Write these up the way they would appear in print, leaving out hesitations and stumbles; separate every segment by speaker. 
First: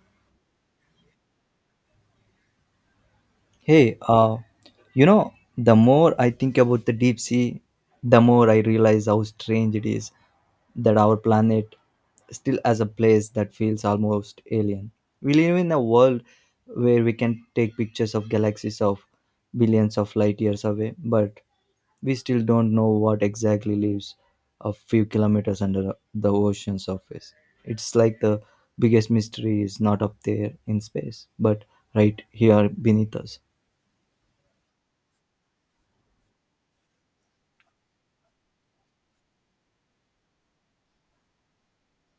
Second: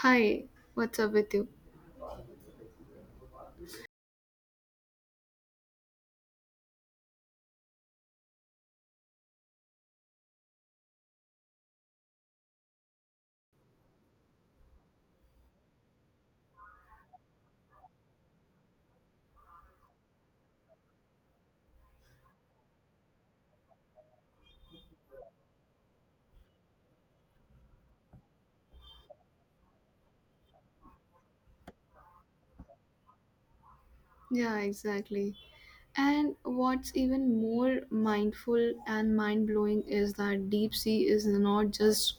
Speaker 1: Hi, what's up with you?
Speaker 2: Hey, uh, the more I think about the deep sea, the more I realize how strange it is that our planet still has a place that feels almost alien. We live in a world where we can take pictures of galaxies of billions of light years away, but we still don't know what exactly lives a few kilometers under the ocean surface. It's like the biggest mystery is not up there in space, but right here beneath us.
Speaker 1: Yeah, exactly. And what's even more mindful and mind blowing is that deep sea is not just,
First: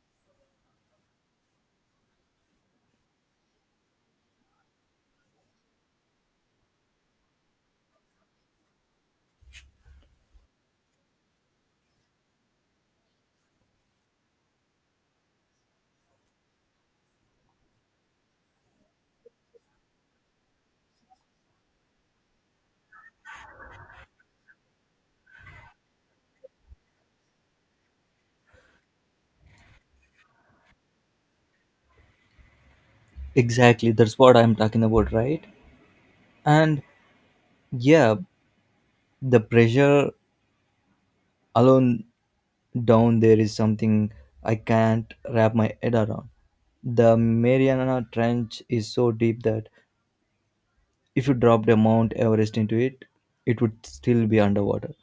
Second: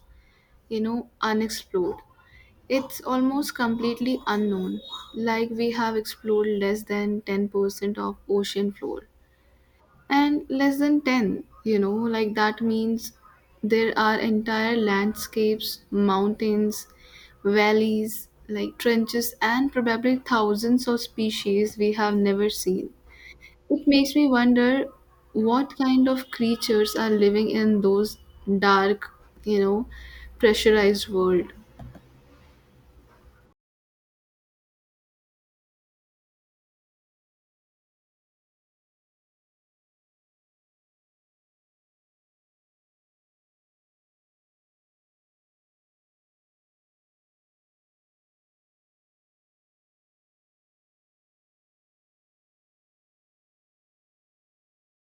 Speaker 1: unexplored. It's almost completely unknown. Like we have explored less than 10% of ocean floor. And less than 10, like that means there are entire landscapes, mountains, valleys, like trenches, and probably thousands of species we have never seen. It makes me wonder what kind of creatures are living in those dark, you know pressurized world.
Speaker 2: Exactly, that's what I'm talking about, right? And yeah, the pressure alone down there is something I can't wrap my head around. The Mariana Trench is so deep that if you dropped a Mount Everest into it, it would still be underwater.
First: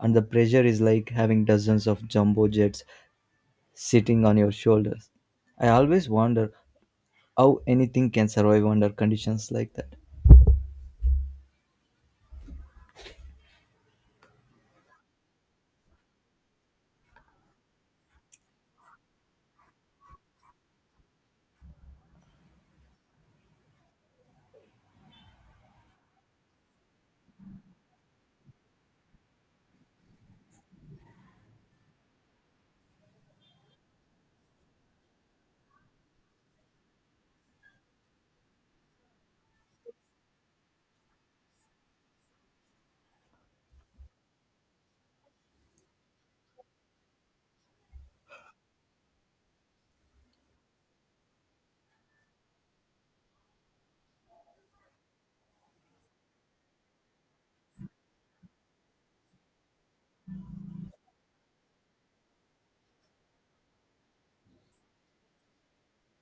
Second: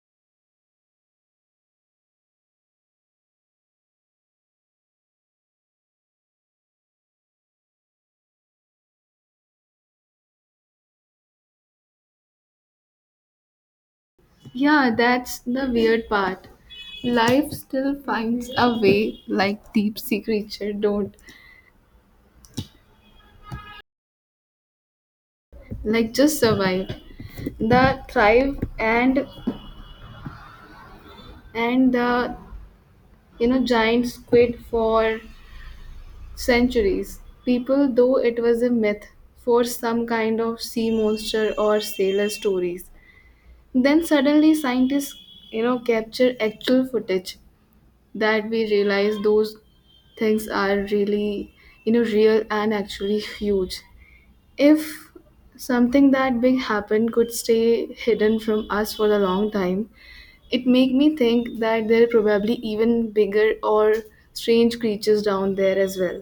Speaker 2: And the pressure is like having dozens of jumbo jets sitting on your shoulders. I always wonder how anything can survive under conditions like that.
Speaker 1: Yeah, that's the weird part. Life still finds a way. Like deep sea creature don't like just survived, the thrive, and the giant squid. For centuries people though it was a myth, for some kind of sea monster or sailor stories. Then suddenly scientists, capture actual footage that we realize those things are really, real and actually huge. If something that big happened could stay hidden from us for a long time, it made me think that there are probably even bigger or strange creatures down there as well.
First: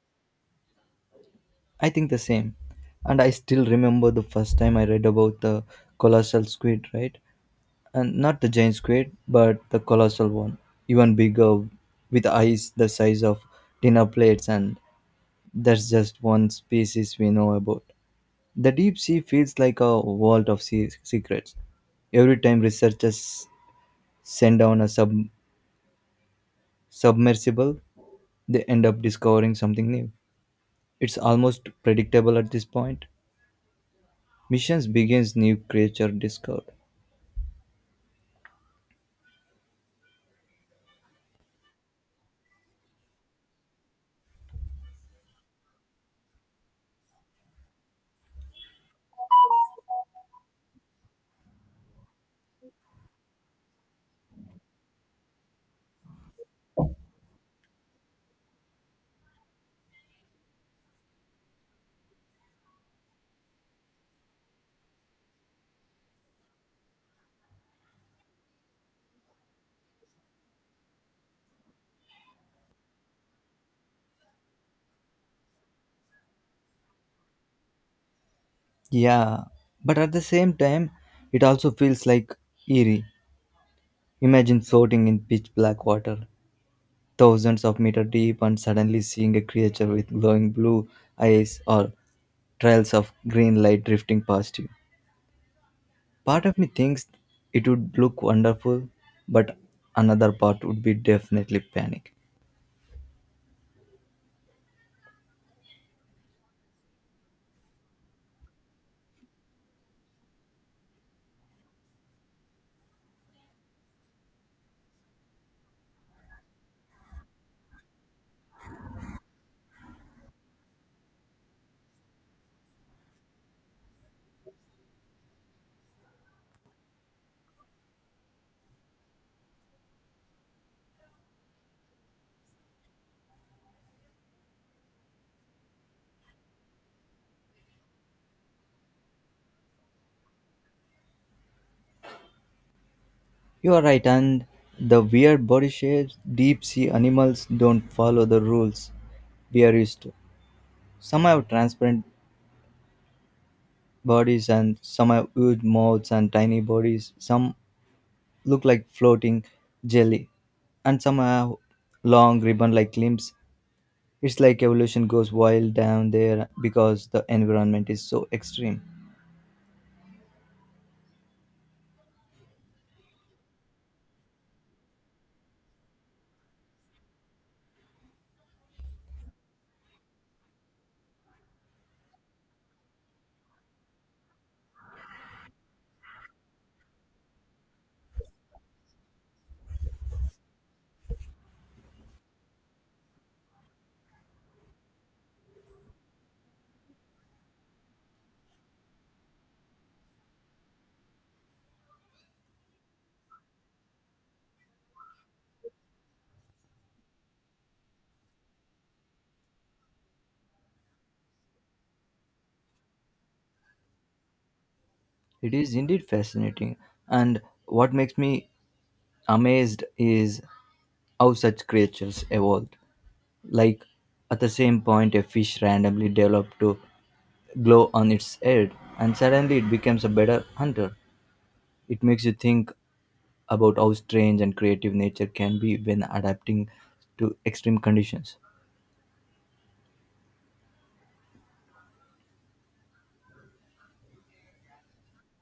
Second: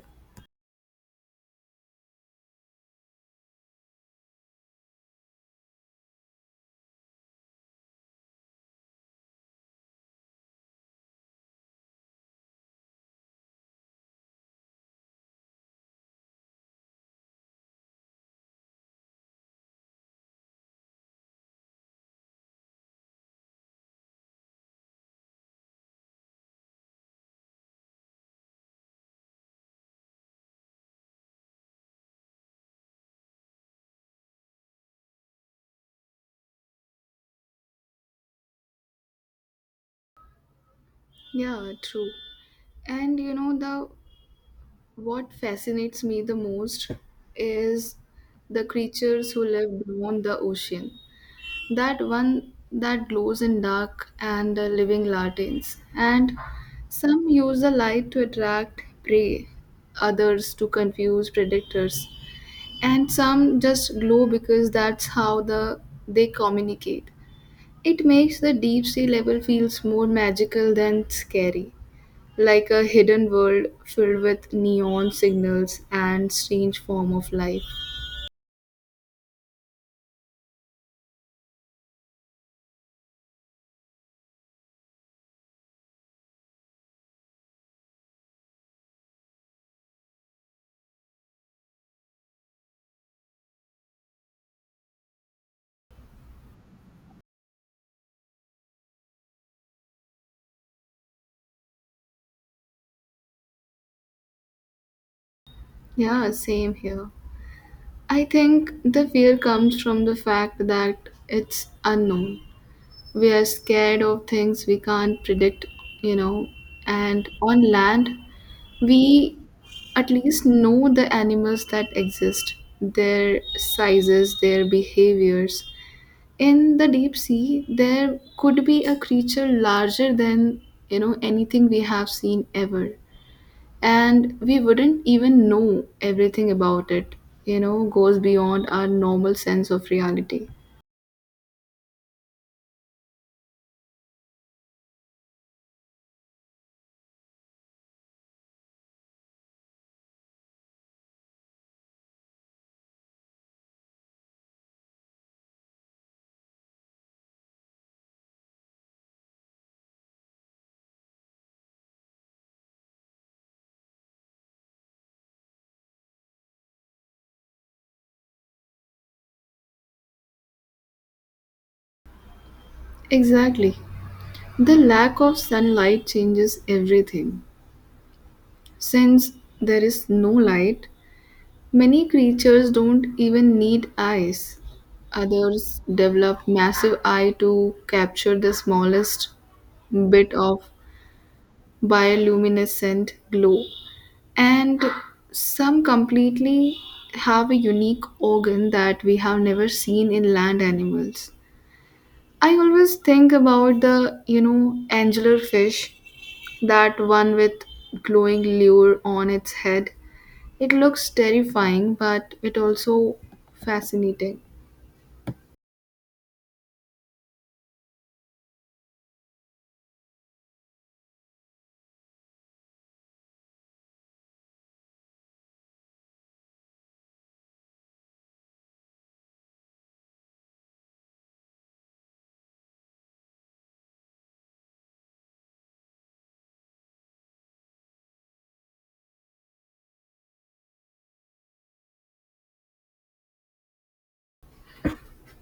Speaker 2: I think the same. And I still remember the first time I read about the colossal squid, right? And not the giant squid, but the colossal one, even bigger, with eyes the size of dinner plates. And that's just one species we know about. The deep sea feels like a vault of secrets. Every time researchers send down a submersible, they end up discovering something new. It's almost predictable at this point. Missions begins, new creature discovered.
Speaker 1: Yeah, true. And you know the what fascinates me the most is the creatures who live beyond the ocean. That one that glows in dark and the living lanterns. And some use the light to attract prey, others to confuse predators. And some just glow because that's how they communicate. It makes the deep sea level feels more magical than scary, like a hidden world filled with neon signals and strange form of life.
Speaker 2: Yeah, but at the same time it also feels like eerie. Imagine floating in pitch black water thousands of meter deep and suddenly seeing a creature with glowing blue eyes or trails of green light drifting past you. Part of me thinks it would look wonderful, but another part would be definitely panic.
Speaker 1: Yeah, same here. I think the fear comes from the fact that it's unknown. We are scared of things we can't predict, you know and on land we at least know the animals that exist, their sizes, their behaviors. In the deep sea there could be a creature larger than, anything we have seen ever, and we wouldn't even know everything about it. You know goes beyond our normal sense of reality.
Speaker 2: You are right, and the weird body shapes, deep sea animals don't follow the rules we are used to. Some have transparent bodies and some have huge mouths and tiny bodies. Some look like floating jelly and some have long ribbon like limbs. It's like evolution goes wild down there because the environment is so extreme.
Speaker 1: Exactly. The lack of sunlight changes everything. Since there is no light, many creatures don't even need eyes. Others develop massive eye to capture the smallest bit of bioluminescent glow. And some completely have a unique organ that we have never seen in land animals. I always think about the, angular fish, that one with glowing lure on its head. It looks terrifying, but it also fascinating.
Speaker 2: It is indeed fascinating. And what makes me amazed is how such creatures evolved. Like at the same point, a fish randomly developed to glow on its head, and suddenly it becomes a better hunter. It makes you think about how strange and creative nature can be when adapting to extreme conditions.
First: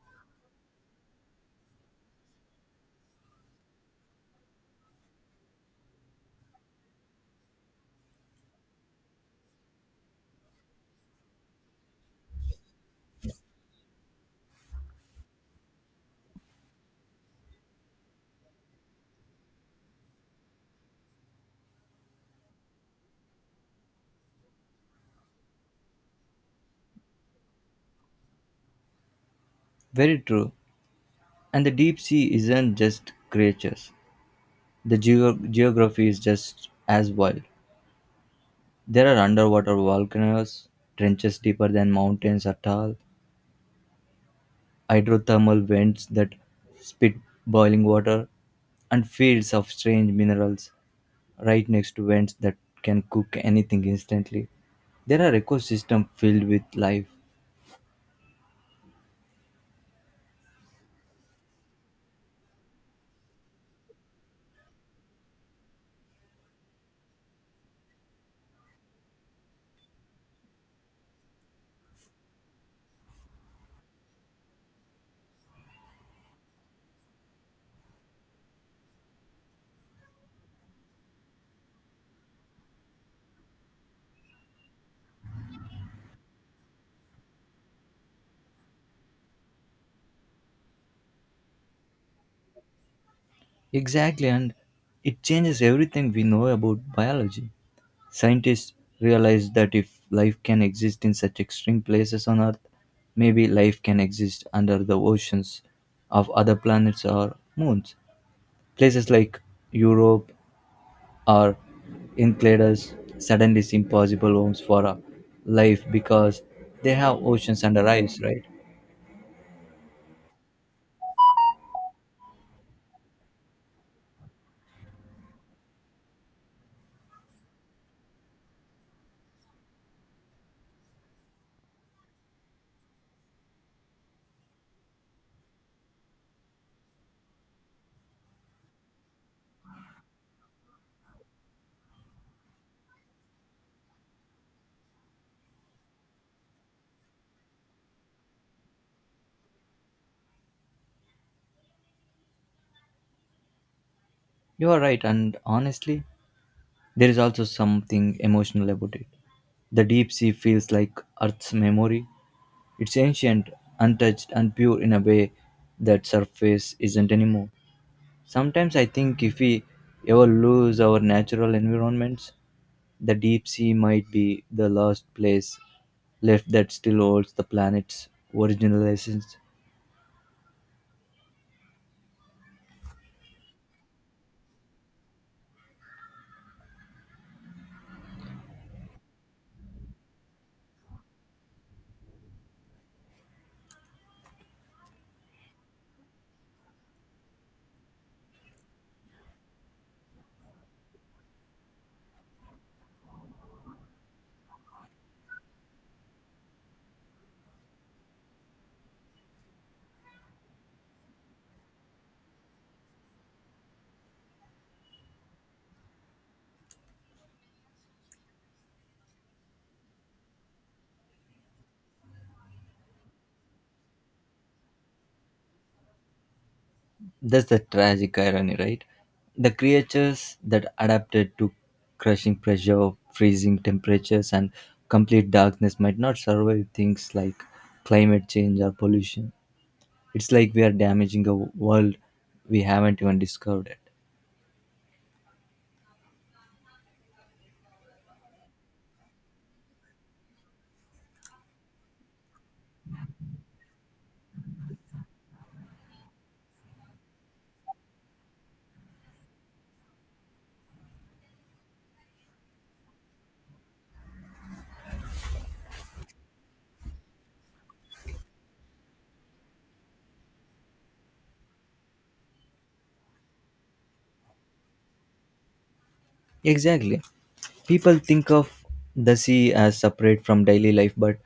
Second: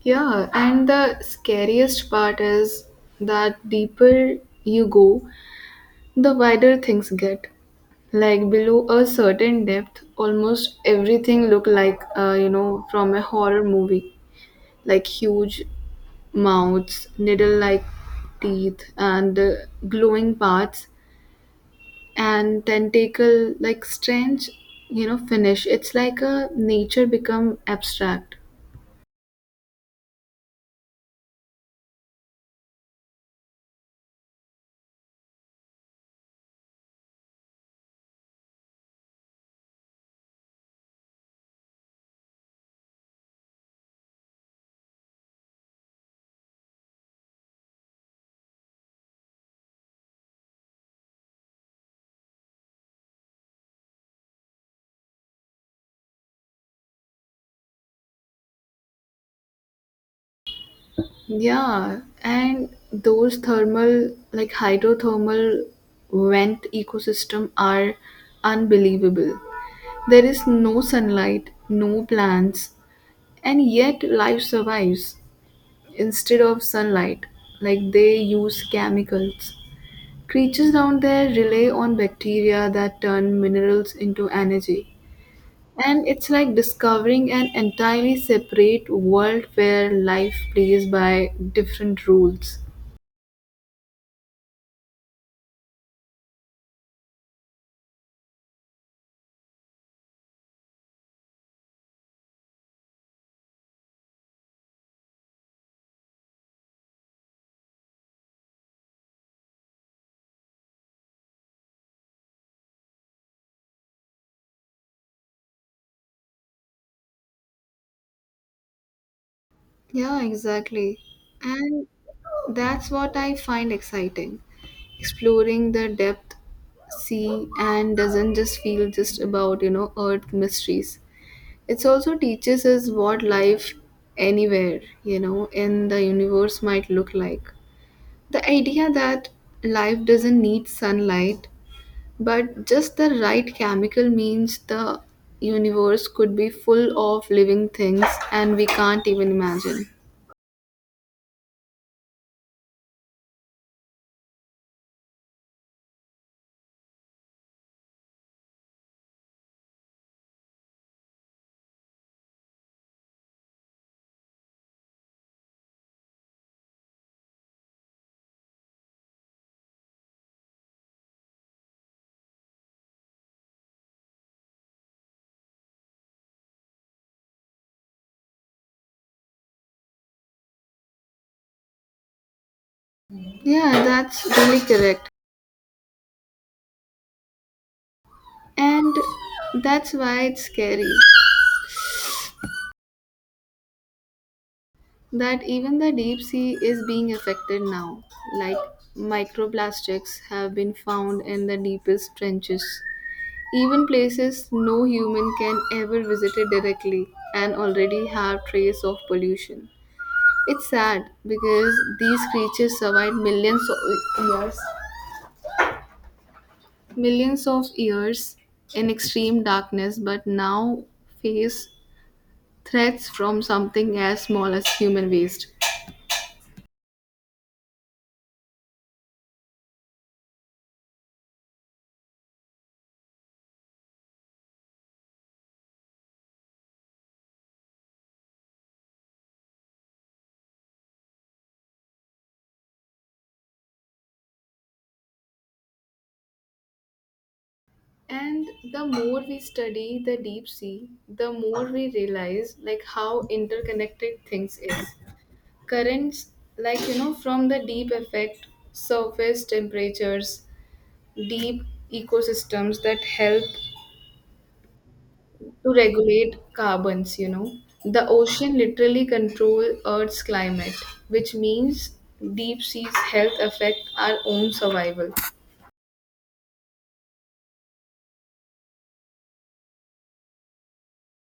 Speaker 1: Yeah, and the scariest part is that deeper you go, the wider things get. Like below a certain depth, almost everything look like from a horror movie, like huge mouths, needle-like teeth, and glowing parts and tentacle like strange, finish. It's like a nature become abstract.
Speaker 2: Very true. And the deep sea isn't just creatures. The geography is just as wild. There are underwater volcanoes, trenches deeper than mountains are tall, hydrothermal vents that spit boiling water, and fields of strange minerals right next to vents that can cook anything instantly. There are ecosystems filled with life.
Speaker 1: Yeah, and those thermal like hydrothermal vent ecosystem are unbelievable. There is no sunlight, no plants, and yet life survives. Instead of sunlight, like they use chemicals. Creatures down there rely on bacteria that turn minerals into energy. And it's like discovering an entirely separate world where life plays by different rules.
Speaker 2: Exactly, and it changes everything we know about biology. Scientists realize that if life can exist in such extreme places on Earth, maybe life can exist under the oceans of other planets or moons. Places like Europe or Enceladus suddenly seem possible homes for life because they have oceans under ice, right?
Speaker 1: Yeah, exactly. And that's what I find exciting. Exploring the depth, sea, and doesn't just feel just about, earth mysteries. It also teaches us what life anywhere, in the universe might look like. The idea that life doesn't need sunlight, but just the right chemical means the universe could be full of living things and we can't even imagine.
Speaker 2: You are right, and honestly, there is also something emotional about it. The deep sea feels like Earth's memory. It's ancient, untouched, and pure in a way that surface isn't anymore. Sometimes I think if we ever lose our natural environments, the deep sea might be the last place left that still holds the planet's original essence.
Speaker 1: Yeah, that's really correct. And that's why it's scary that even the deep sea is being affected now. Like microplastics have been found in the deepest trenches, even places no human can ever visit it directly and already have trace of pollution. It's sad because these creatures survived millions of years in extreme darkness, but now face threats from something as small as human waste.
Speaker 2: That's the tragic irony, right? The creatures that adapted to crushing pressure, freezing temperatures, and complete darkness might not survive things like climate change or pollution. It's like we are damaging a world we haven't even discovered yet.
Speaker 1: And the more we study the deep sea, the more we realize like how interconnected things is. Currents, like from the deep affect surface temperatures, deep ecosystems that help to regulate carbons, The ocean literally control Earth's climate, which means deep sea's health affect our own survival.
Speaker 2: Exactly. People think of the sea as separate from daily life, but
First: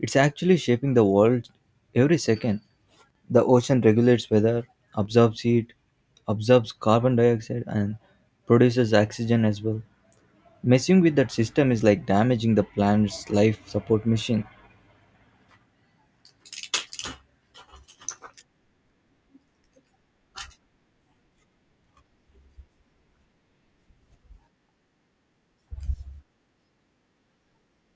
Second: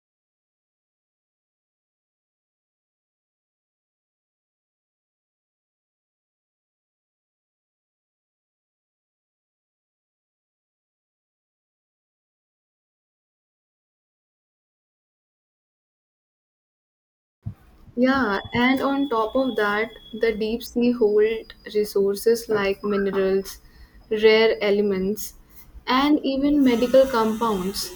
Speaker 2: it's actually shaping the world every second. The ocean regulates weather, absorbs heat, absorbs carbon dioxide, and produces oxygen as well. Messing with that system is like damaging the planet's life support machine.
Speaker 1: Yeah, and on top of that, the deep sea hold resources like minerals, rare elements, and even medical compounds.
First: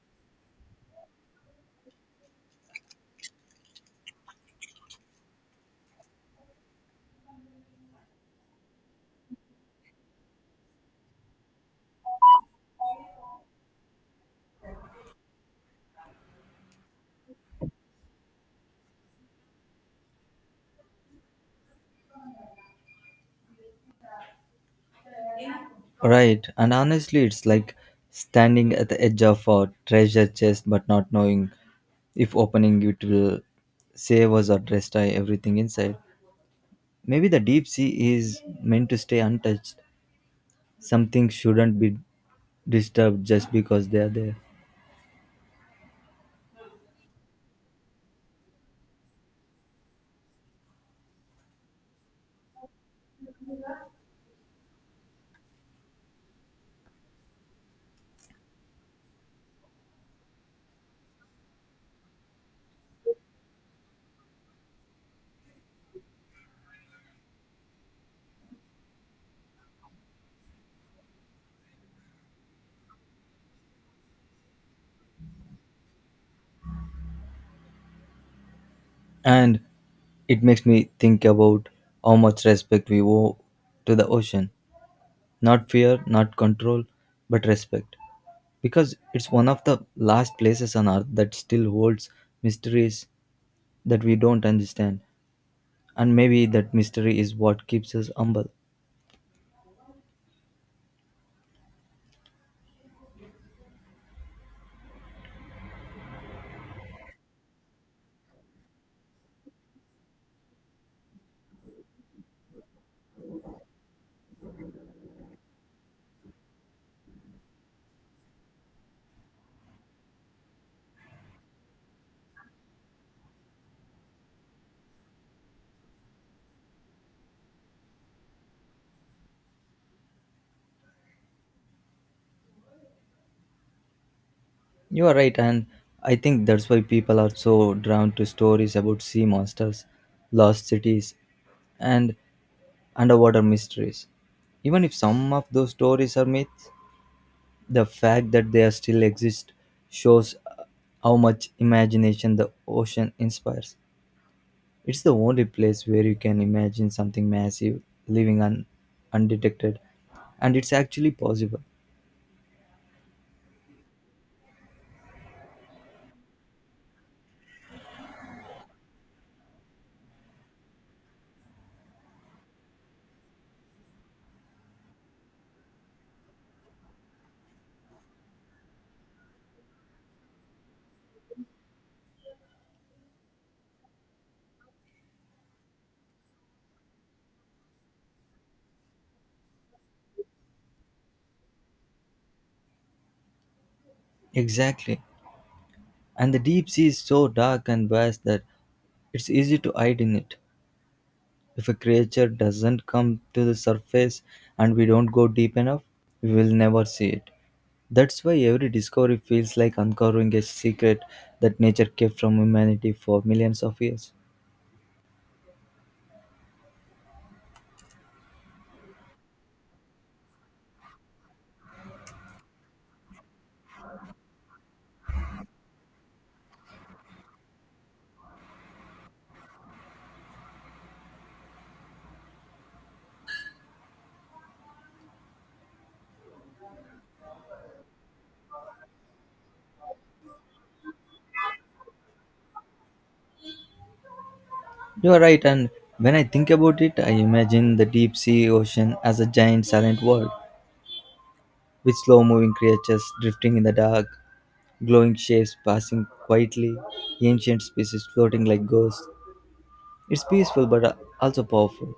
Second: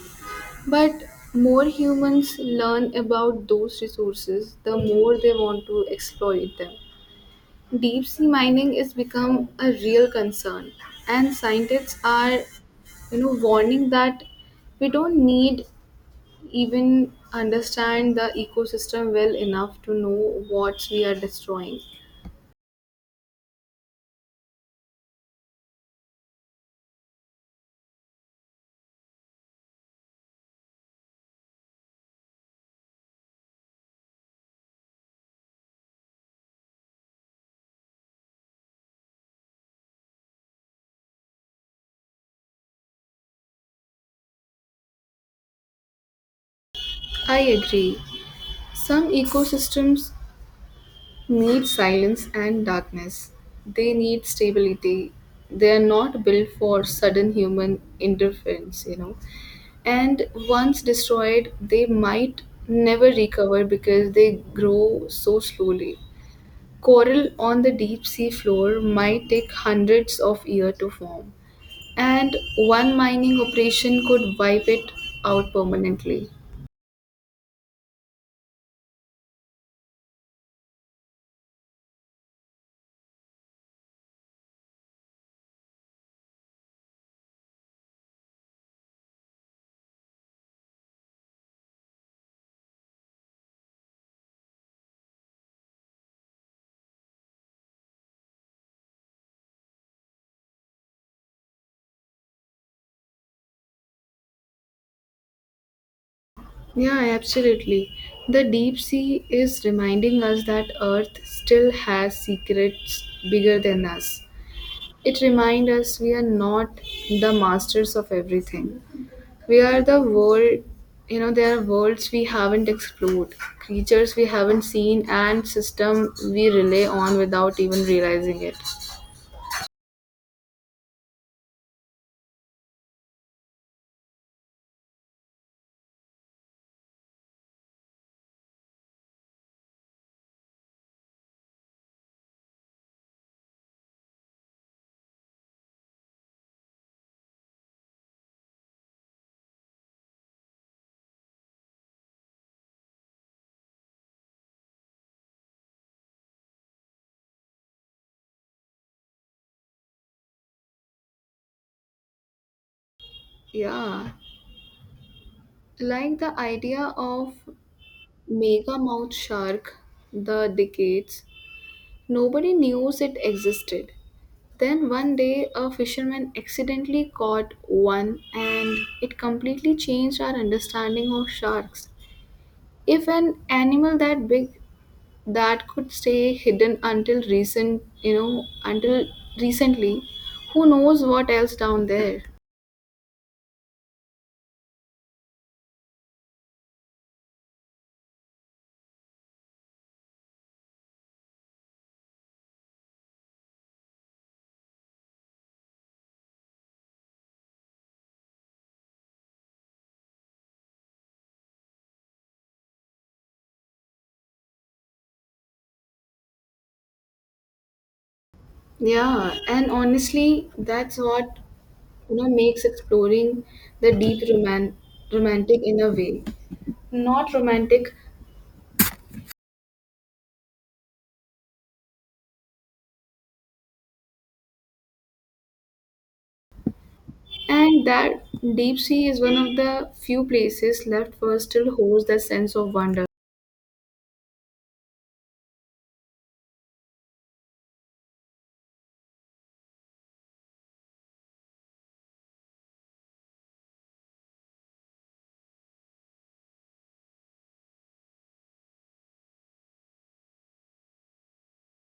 Speaker 1: But more humans learn about those resources, the more they want to exploit them. Deep sea mining is become a real concern, and scientists are, warning that we don't need even understand the ecosystem well enough to know what we are destroying.
Speaker 2: Right, and honestly, it's like standing at the edge of a treasure chest but not knowing if opening it will save us or destroy everything inside. Maybe the deep sea is meant to stay untouched. Some things shouldn't be disturbed just because they are there.
Speaker 1: I agree. Some ecosystems need silence and darkness. They need stability. They are not built for sudden human interference, And once destroyed, they might never recover because they grow so slowly. Coral on the deep sea floor might take hundreds of years to form, and one mining operation could wipe it out permanently.
Speaker 2: And it makes me think about how much respect we owe to the ocean. Not fear, not control, but respect. Because it's one of the last places on earth that still holds mysteries that we don't understand. And maybe that mystery is what keeps us humble.
Speaker 1: Yeah, absolutely. The deep sea is reminding us that Earth still has secrets bigger than us. It reminds us we are not the masters of everything. We are the world, there are worlds we haven't explored, creatures we haven't seen, and system we rely on without even realizing it.
Speaker 2: You are right, and I think that's why people are so drawn to stories about sea monsters, lost cities, and underwater mysteries. Even if some of those stories are myths, the fact that they still exist shows how much imagination the ocean inspires. It's the only place where you can imagine something massive living undetected, and it's actually possible.
Speaker 1: Yeah, like the idea of mega mouth shark, the decades. Nobody knew it existed. Then one day, a fisherman accidentally caught one, and it completely changed our understanding of sharks. If an animal that big that could stay hidden until recent, until recently, who knows what else down there?
Speaker 2: Exactly. And the deep sea is so dark and vast that it's easy to hide in it. If a creature doesn't come to the surface and we don't go deep enough, we will never see it. That's why every discovery feels like uncovering a secret that nature kept from humanity for millions of years.
Speaker 1: Yeah, and honestly, that's what makes exploring the romantic in a way, not romantic. And that deep sea is one of the few places left where still holds that sense of wonder.
Speaker 2: You are right, and when I think about it, I imagine the deep sea ocean as a giant silent world with slow moving creatures drifting in the dark, glowing shapes passing quietly, ancient species floating like ghosts. It's peaceful but also powerful.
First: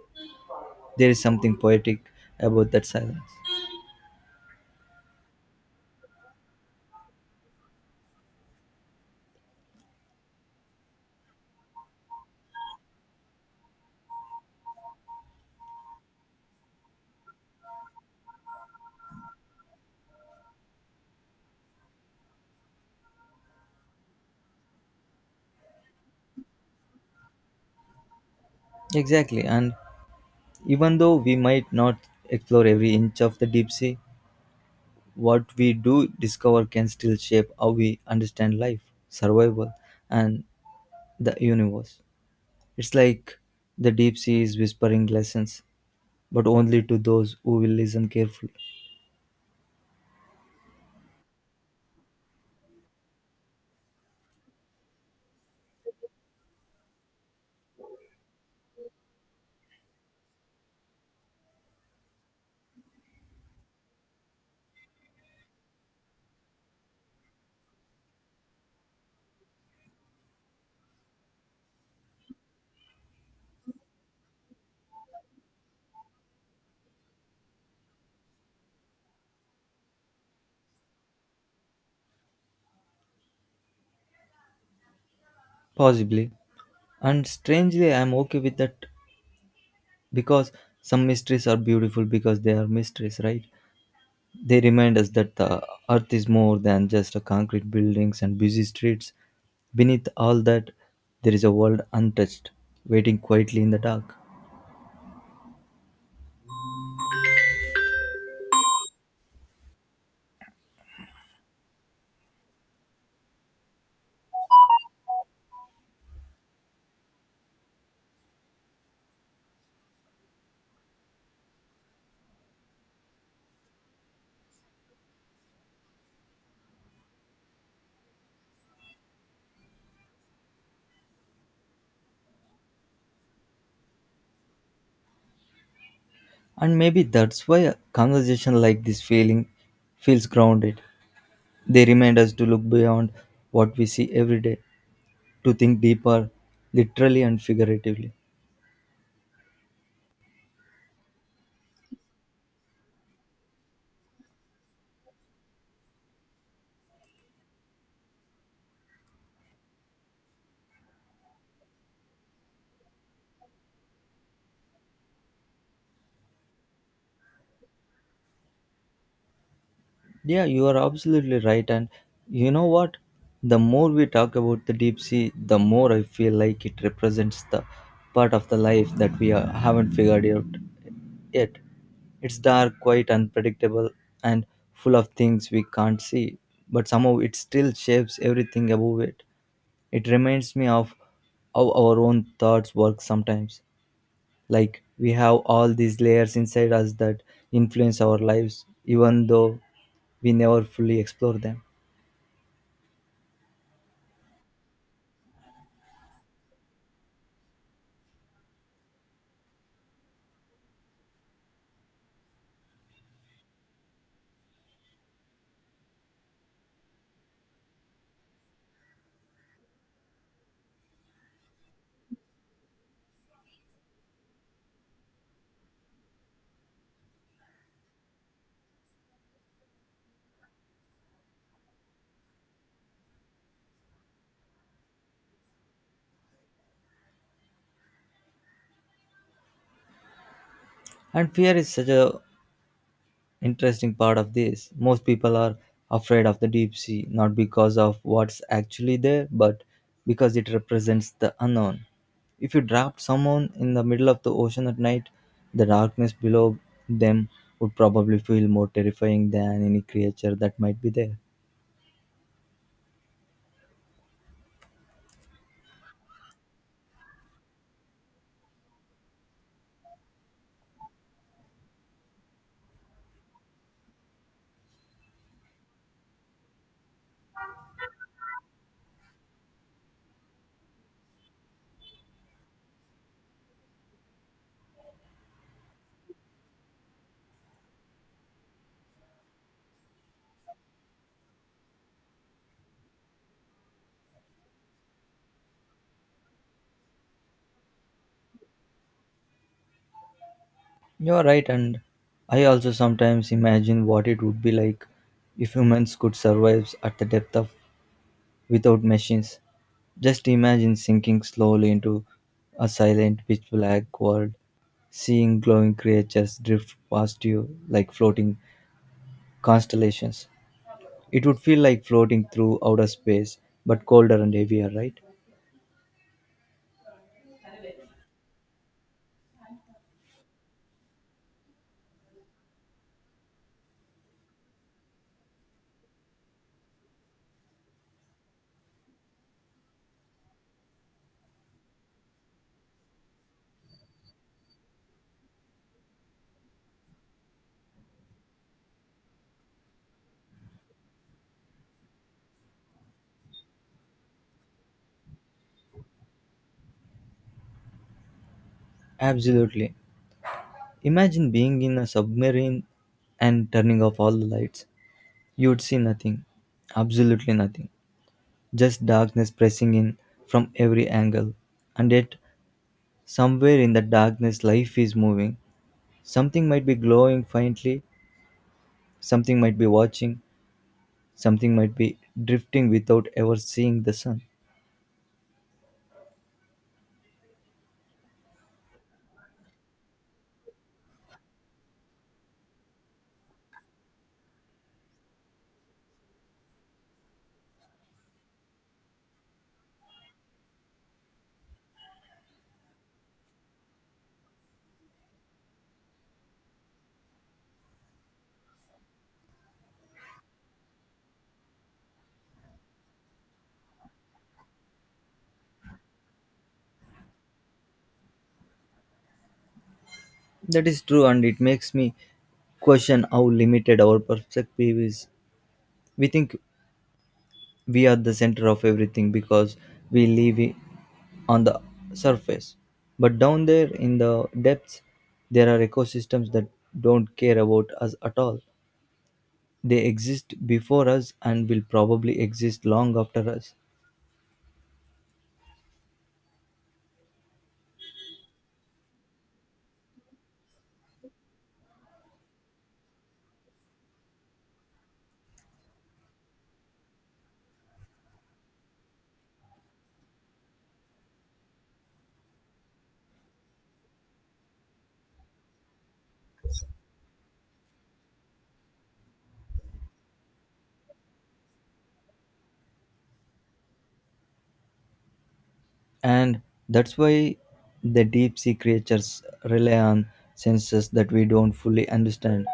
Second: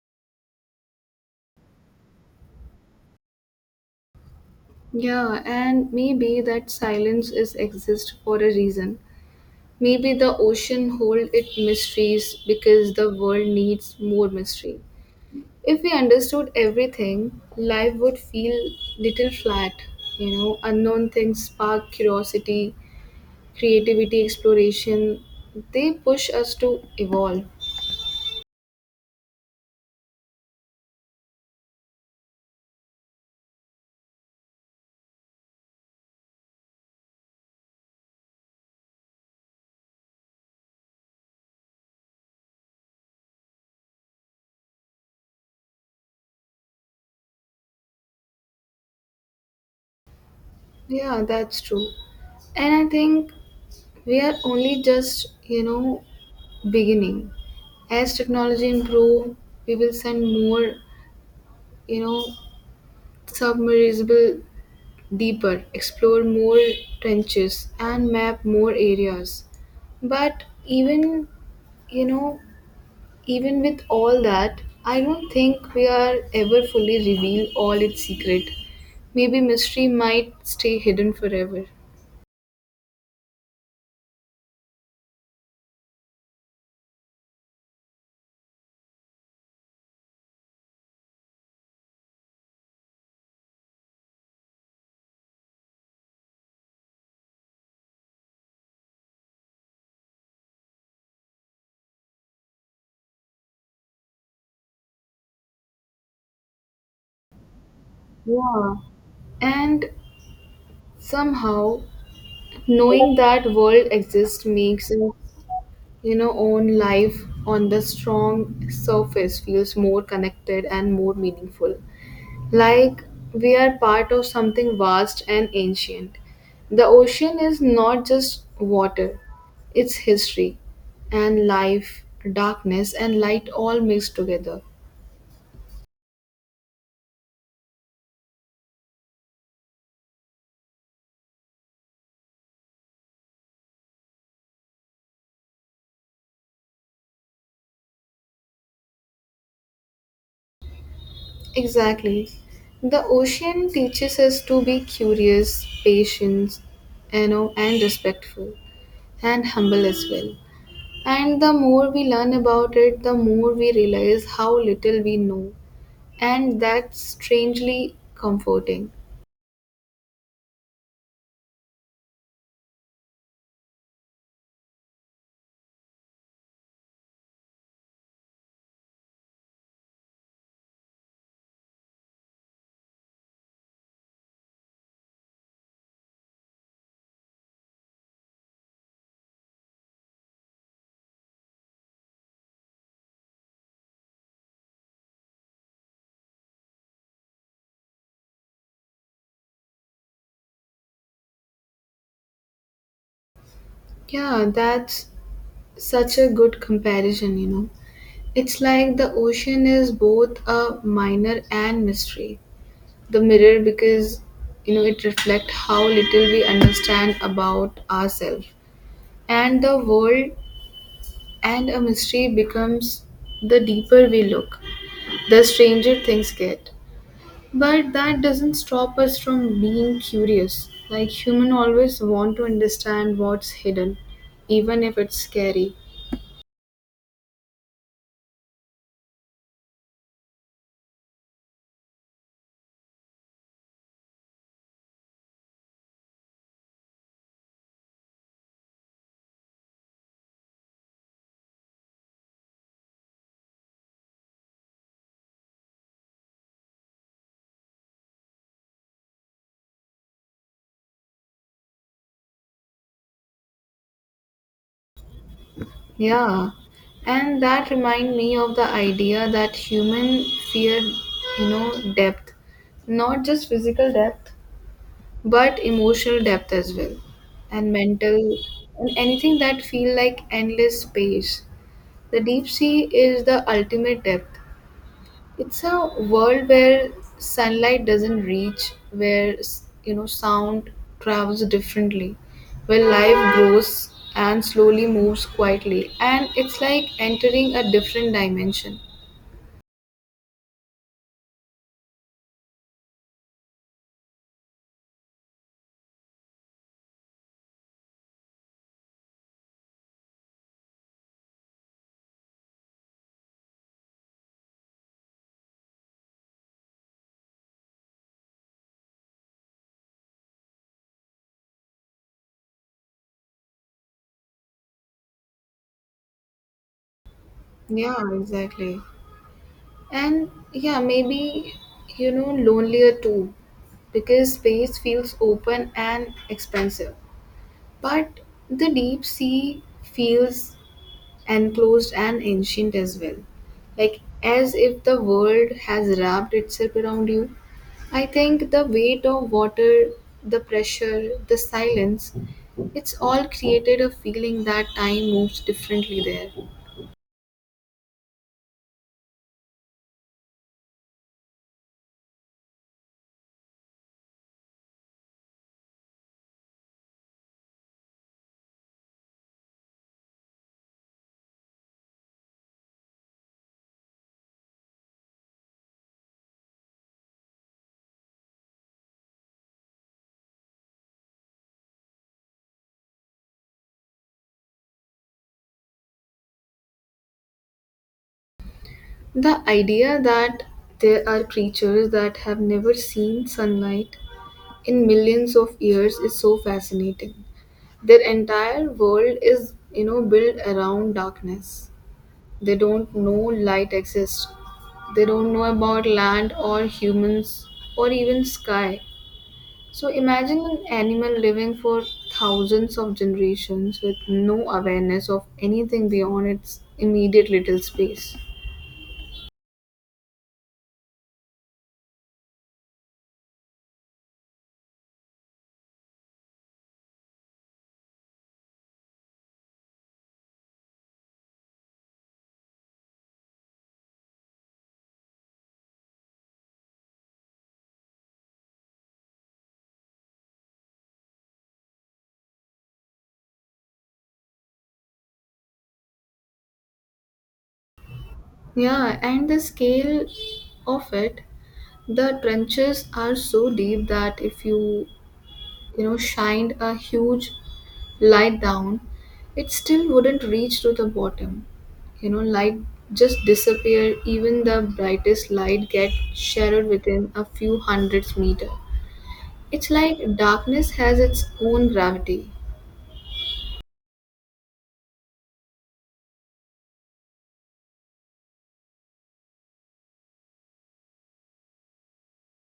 Speaker 2: There is something poetic about that silence.
Speaker 1: Yeah, and maybe that silence is exist for a reason. Maybe the ocean hold its mysteries because the world needs more mystery. If we understood everything, life would feel little flat. You know, unknown things spark curiosity, creativity, exploration. They push us to evolve.
Speaker 2: Exactly, and even though we might not explore every inch of the deep sea, what we do discover can still shape how we understand life, survival, and the universe. It's like the deep sea is whispering lessons, but only to those who will listen carefully.
Speaker 1: Yeah, that's true. And I think we are only just, beginning. As technology improve, we will send more, you know, submersible deeper, explore more trenches and map more areas. But even, you know, even with all that, I don't think we are ever fully reveal all its secret. Maybe mystery might stay hidden forever.
Speaker 2: Possibly. And strangely, I'm okay with that because some mysteries are beautiful because they are mysteries, right? They remind us that the earth is more than just a concrete buildings and busy streets. Beneath all that, there is a world untouched, waiting quietly in the dark.
Speaker 1: Yeah. And somehow knowing that world exists makes us, own life on the strong surface feels more connected and more meaningful, like we are part of something vast and ancient. The ocean is not just water, it's history and life, darkness and light all mixed together.
Speaker 2: And maybe that's why a conversation like this feeling feels grounded. They remind us to look beyond what we see every day, to think deeper, literally and figuratively.
Speaker 1: Exactly. The ocean teaches us to be curious, patient, and respectful, and humble as well. And the more we learn about it, the more we realize how little we know. And that's strangely comforting.
Speaker 2: Yeah, you are absolutely right. And you know what? The more we talk about the deep sea, the more I feel like it represents the part of the life that we are, haven't figured out yet. It's dark, quite unpredictable, and full of things we can't see, but somehow it still shapes everything above it. It reminds me of how our own thoughts work sometimes, like we have all these layers inside us that influence our lives even though we never fully explore them.
Speaker 1: Yeah, that's such a good comparison, It's like the ocean is both a minor and mystery. The mirror because, it reflects how little we understand about ourselves and the world. And a mystery becomes the deeper we look, the stranger things get. But that doesn't stop us from being curious, like human always want to understand what's hidden, even if it's scary.
Speaker 2: And fear is such a interesting part of this. Most people are afraid of the deep sea not because of what's actually there but because it represents the unknown. If you dropped someone in the middle of the ocean at night, the darkness below them would probably feel more terrifying than any creature that might be there.
Speaker 1: Yeah, and that remind me of the idea that human fear, depth, not just physical depth, but emotional depth as well, and mental, and anything that feel like endless space. The deep sea is the ultimate depth. It's a world where sunlight doesn't reach, where sound travels differently, where life grows and slowly moves quietly, and it's like entering a different dimension.
Speaker 2: You're right, and I also sometimes imagine what it would be like if humans could survive at the depth of without machines. Just imagine sinking slowly into a silent, pitch black world, seeing glowing creatures drift past you like floating constellations. It would feel like floating through outer space, but colder and heavier, right?
Speaker 1: Yeah, exactly. And yeah, maybe, lonelier too, because space feels open and expensive. But the deep sea feels enclosed and ancient as well. Like, as if the world has wrapped itself around you. I think the weight of water, the pressure, the silence, it's all created a feeling that time moves differently there.
Speaker 2: Absolutely. Imagine being in a submarine and turning off all the lights. You would see nothing, absolutely nothing, just darkness pressing in from every angle. And yet, somewhere in the darkness, life is moving. Something might be glowing faintly, something might be watching, something might be drifting without ever seeing the sun.
Speaker 1: The idea that there are creatures that have never seen sunlight in millions of years is so fascinating. Their entire world is, built around darkness. They don't know light exists. They don't know about land or humans or even sky. So imagine an animal living for thousands of generations with no awareness of anything beyond its immediate little space.
Speaker 2: That is true, and it makes me question how limited our perspective is. We think we are the center of everything because we live on the surface. But down there in the depths, there are ecosystems that don't care about us at all. They exist before us and will probably exist long after us.
Speaker 1: Yeah, and the scale of it, the trenches are so deep that if you, shined a huge light down, it still wouldn't reach to the bottom. You know, light just disappear. Even the brightest light get shattered within a few hundreds meter. It's like darkness has its own gravity.
Speaker 2: And that's why the deep sea creatures rely on senses that we don't fully understand.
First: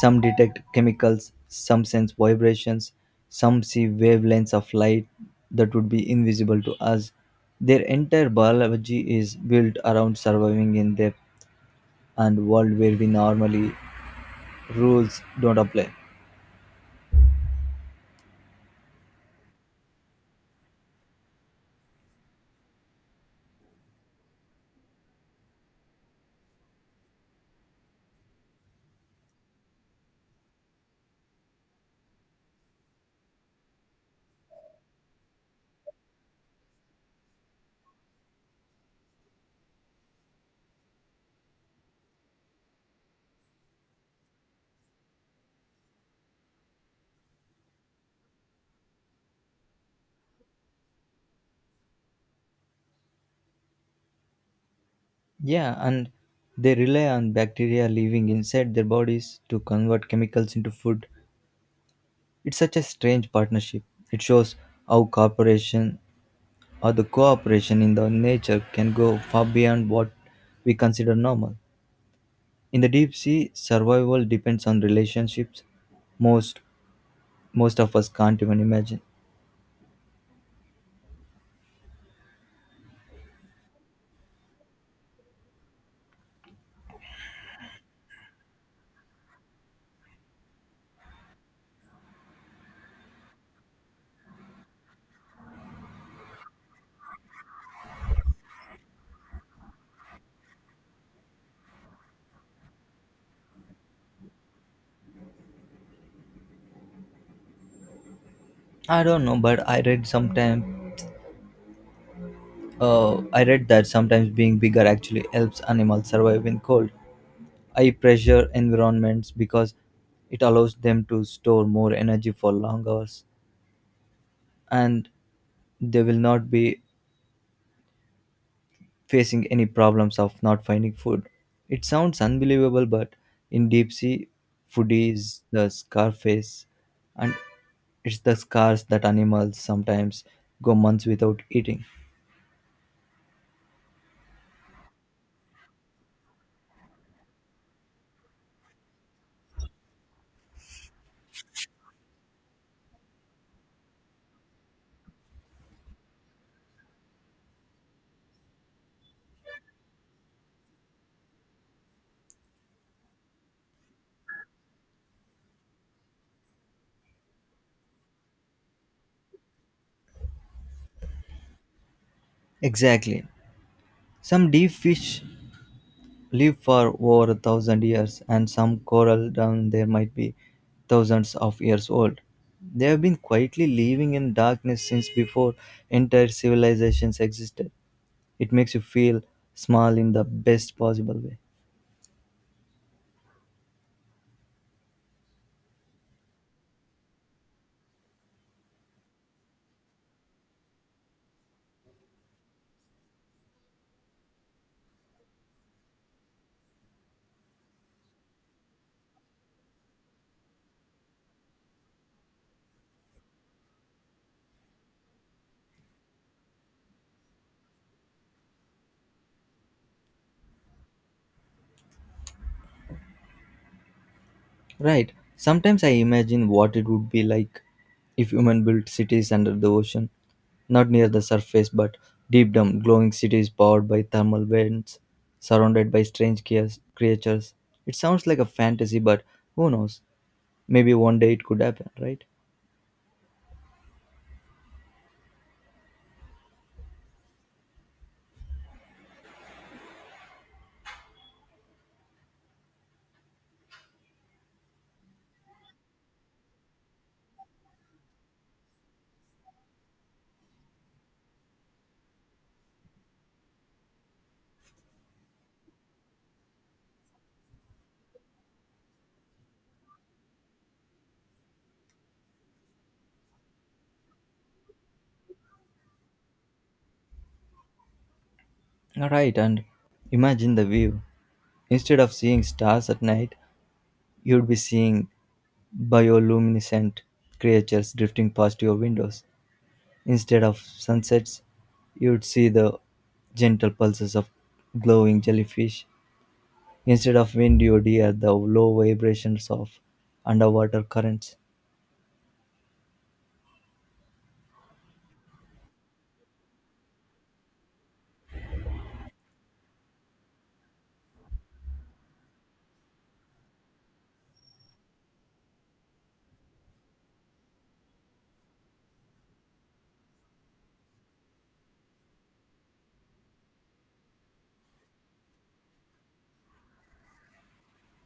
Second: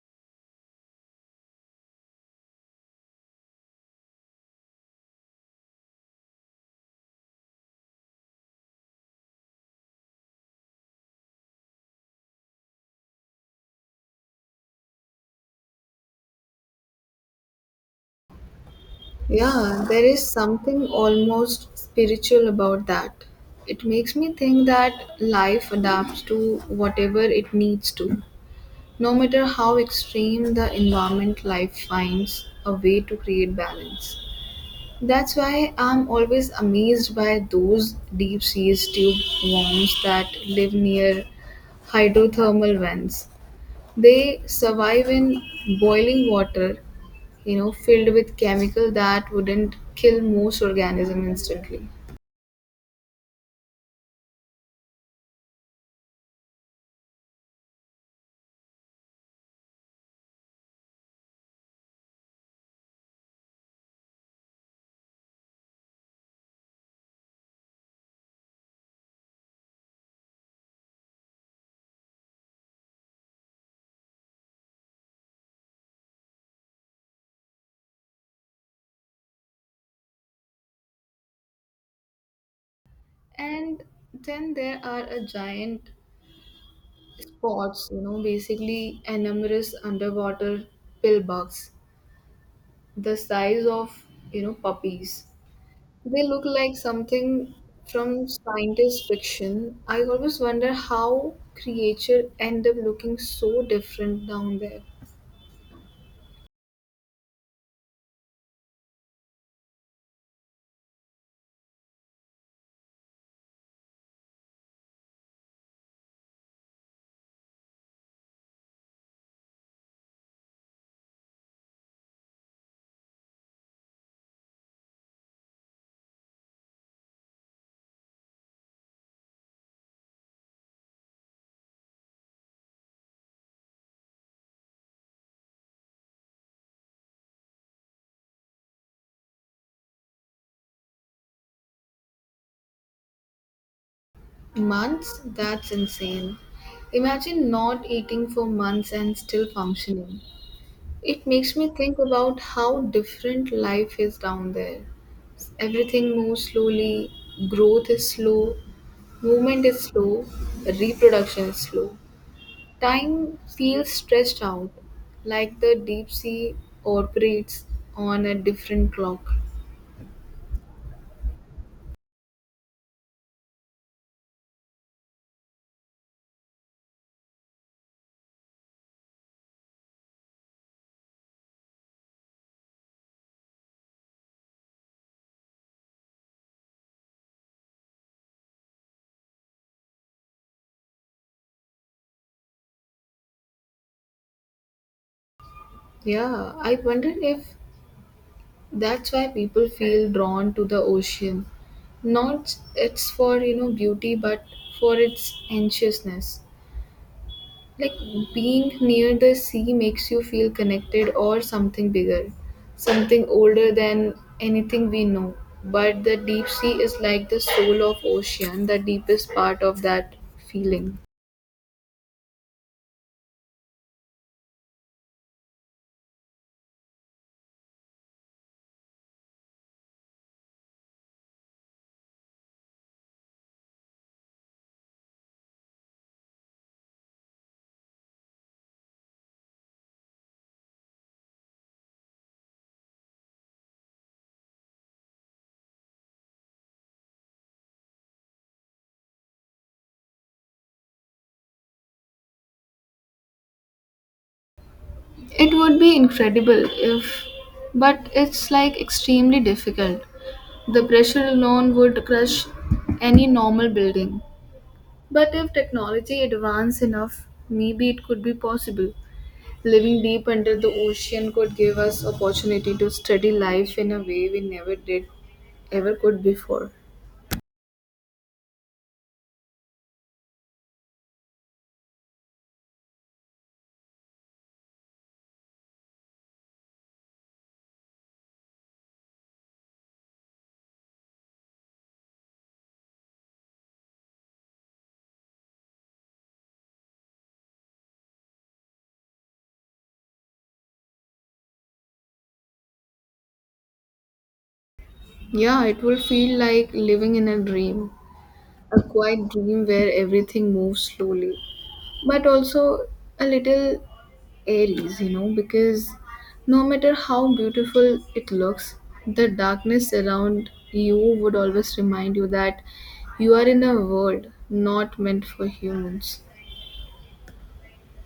Speaker 2: Some detect chemicals, some sense vibrations, some see wavelengths of light that would be invisible to us. Their entire biology is built around surviving in depth and world where we normally rules don't apply.
Speaker 1: Yeah, there is something almost spiritual about that. It makes me think that life adapts to whatever it needs to. No matter how extreme the environment, life finds a way to create balance. That's why I'm always amazed by those deep sea tube worms that live near hydrothermal vents. They survive in boiling water, filled with chemical that wouldn't kill most organism instantly.
Speaker 2: Yeah, and they rely on bacteria living inside their bodies to convert chemicals into food. It's such a strange partnership. It shows how cooperation or the cooperation in the nature can go far beyond what we consider normal. In the deep sea, survival depends on relationships most most of us can't even imagine.
Speaker 1: And then there are a giant spots, basically enormous underwater pill bugs, the size of, puppies. They look like something from scientist fiction. I always wonder how creature end up looking so different down there.
Speaker 2: I don't know, but I read that sometimes being bigger actually helps animals survive in cold, high pressure environments because it allows them to store more energy for long hours and they will not be facing any problems of not finding food. It sounds unbelievable, but in deep sea, food is the scarface and it's the scars that animals sometimes go months without eating.
Speaker 1: Months? That's insane. Imagine not eating for months and still functioning. It makes me think about how different life is down there. Everything moves slowly, growth is slow, movement is slow, reproduction is slow. Time feels stretched out, like the deep sea operates on a different clock.
Speaker 2: Exactly. Some deep fish live for over a thousand years, and some coral down there might be thousands of years old. They have been quietly living in darkness since before entire civilizations existed. It makes you feel small in the best possible way.
Speaker 1: Yeah, I wonder if that's why people feel drawn to the ocean. Not it's for, beauty, but for its anxiousness. Like being near the sea makes you feel connected or something bigger, something older than anything we know. But the deep sea is like the soul of ocean, the deepest part of that feeling.
Speaker 2: Right. Sometimes I imagine what it would be like if human built cities under the ocean, not near the surface but deep down, glowing cities powered by thermal vents, surrounded by strange creatures. It sounds like a fantasy, but who knows? Maybe one day it could happen, right?
Speaker 1: It would be incredible if, but it's like extremely difficult. The pressure alone would crush any normal building. But if technology advanced enough, maybe it could be possible. Living deep under the ocean could give us opportunity to study life in a way we never did ever could before.
Speaker 2: Right, and imagine the view. Instead of seeing stars at night, you'd be seeing bioluminescent creatures drifting past your windows. Instead of sunsets, you'd see the gentle pulses of glowing jellyfish. Instead of wind, you'd hear the low vibrations of underwater currents.
Speaker 1: Yeah, it will feel like living in a dream, a quiet dream where everything moves slowly, but also a little Aries, because no matter how beautiful it looks, the darkness around you would always remind you that you are in a world not meant for humans.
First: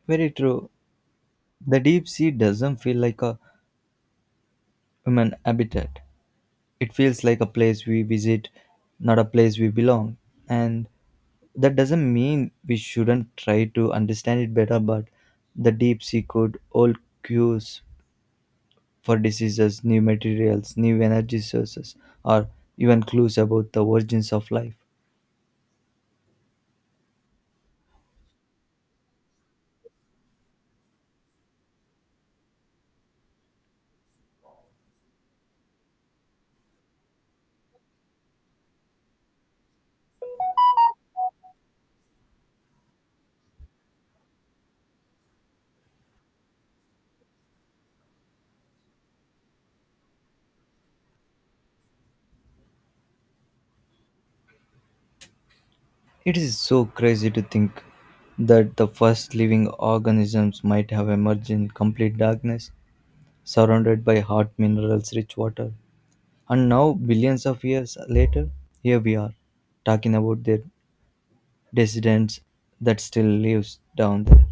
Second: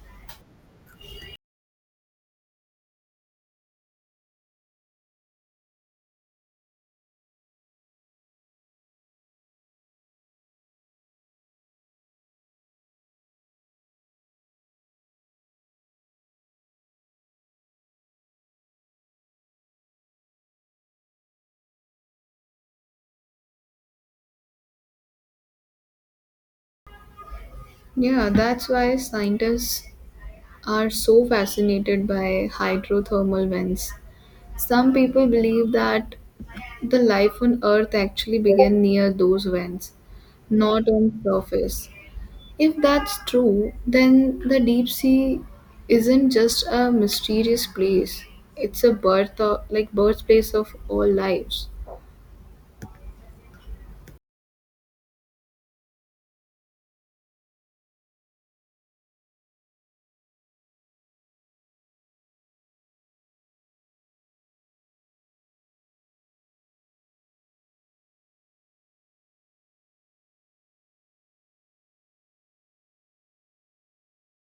Speaker 2: Very true. The deep sea doesn't feel like a human habitat. It feels like a place we visit, not a place we belong. And that doesn't mean we shouldn't try to understand it better, but the deep sea could hold cues for diseases, new materials, new energy sources, or even clues about the origins of life.
Speaker 1: Yeah, that's why scientists are so fascinated by hydrothermal vents. Some people believe that the life on Earth actually began near those vents, not on surface. If that's true, then the deep sea isn't just a mysterious place. It's a birthplace of all lives.
Speaker 2: It is so crazy to think that the first living organisms might have emerged in complete darkness, surrounded by hot minerals rich water. And now, billions of years later, here we are, talking about their descendants that still lives down there.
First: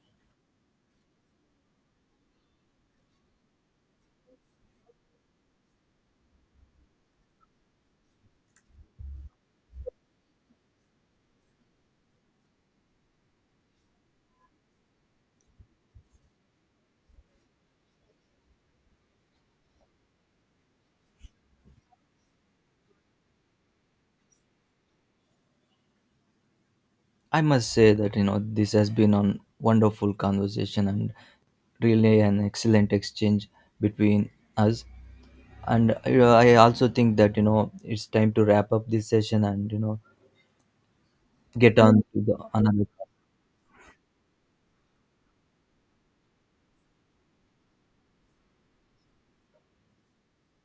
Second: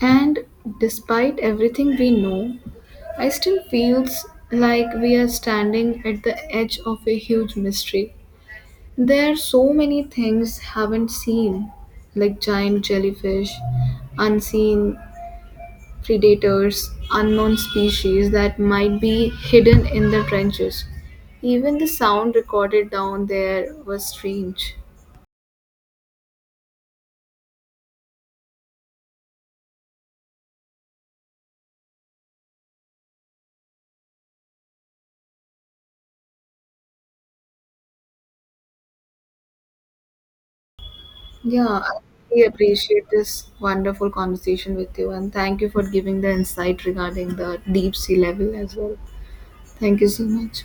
Speaker 1: And despite everything we know, I still feels like we are standing at the edge of a huge mystery. There are so many things haven't seen, like giant jellyfish, unseen predators, unknown species that might be hidden in the trenches. Even the sound recorded down there was strange.
Speaker 2: I must say that you know this has been a wonderful conversation and really an excellent exchange between us. And I also think that you know it's time to wrap up this session and you know
Speaker 1: Yeah,
Speaker 2: get
Speaker 1: I
Speaker 2: on to the
Speaker 1: really
Speaker 2: another.
Speaker 1: appreciate this wonderful conversation with you, and thank you for giving the insight regarding the deep sea level as well. Thank you so much.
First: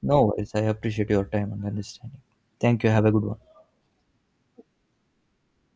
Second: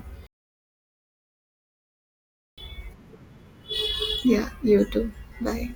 Speaker 2: No worries. I appreciate your time and understanding. Thank you. Have a good one.
Speaker 1: Yeah, you too. Bye.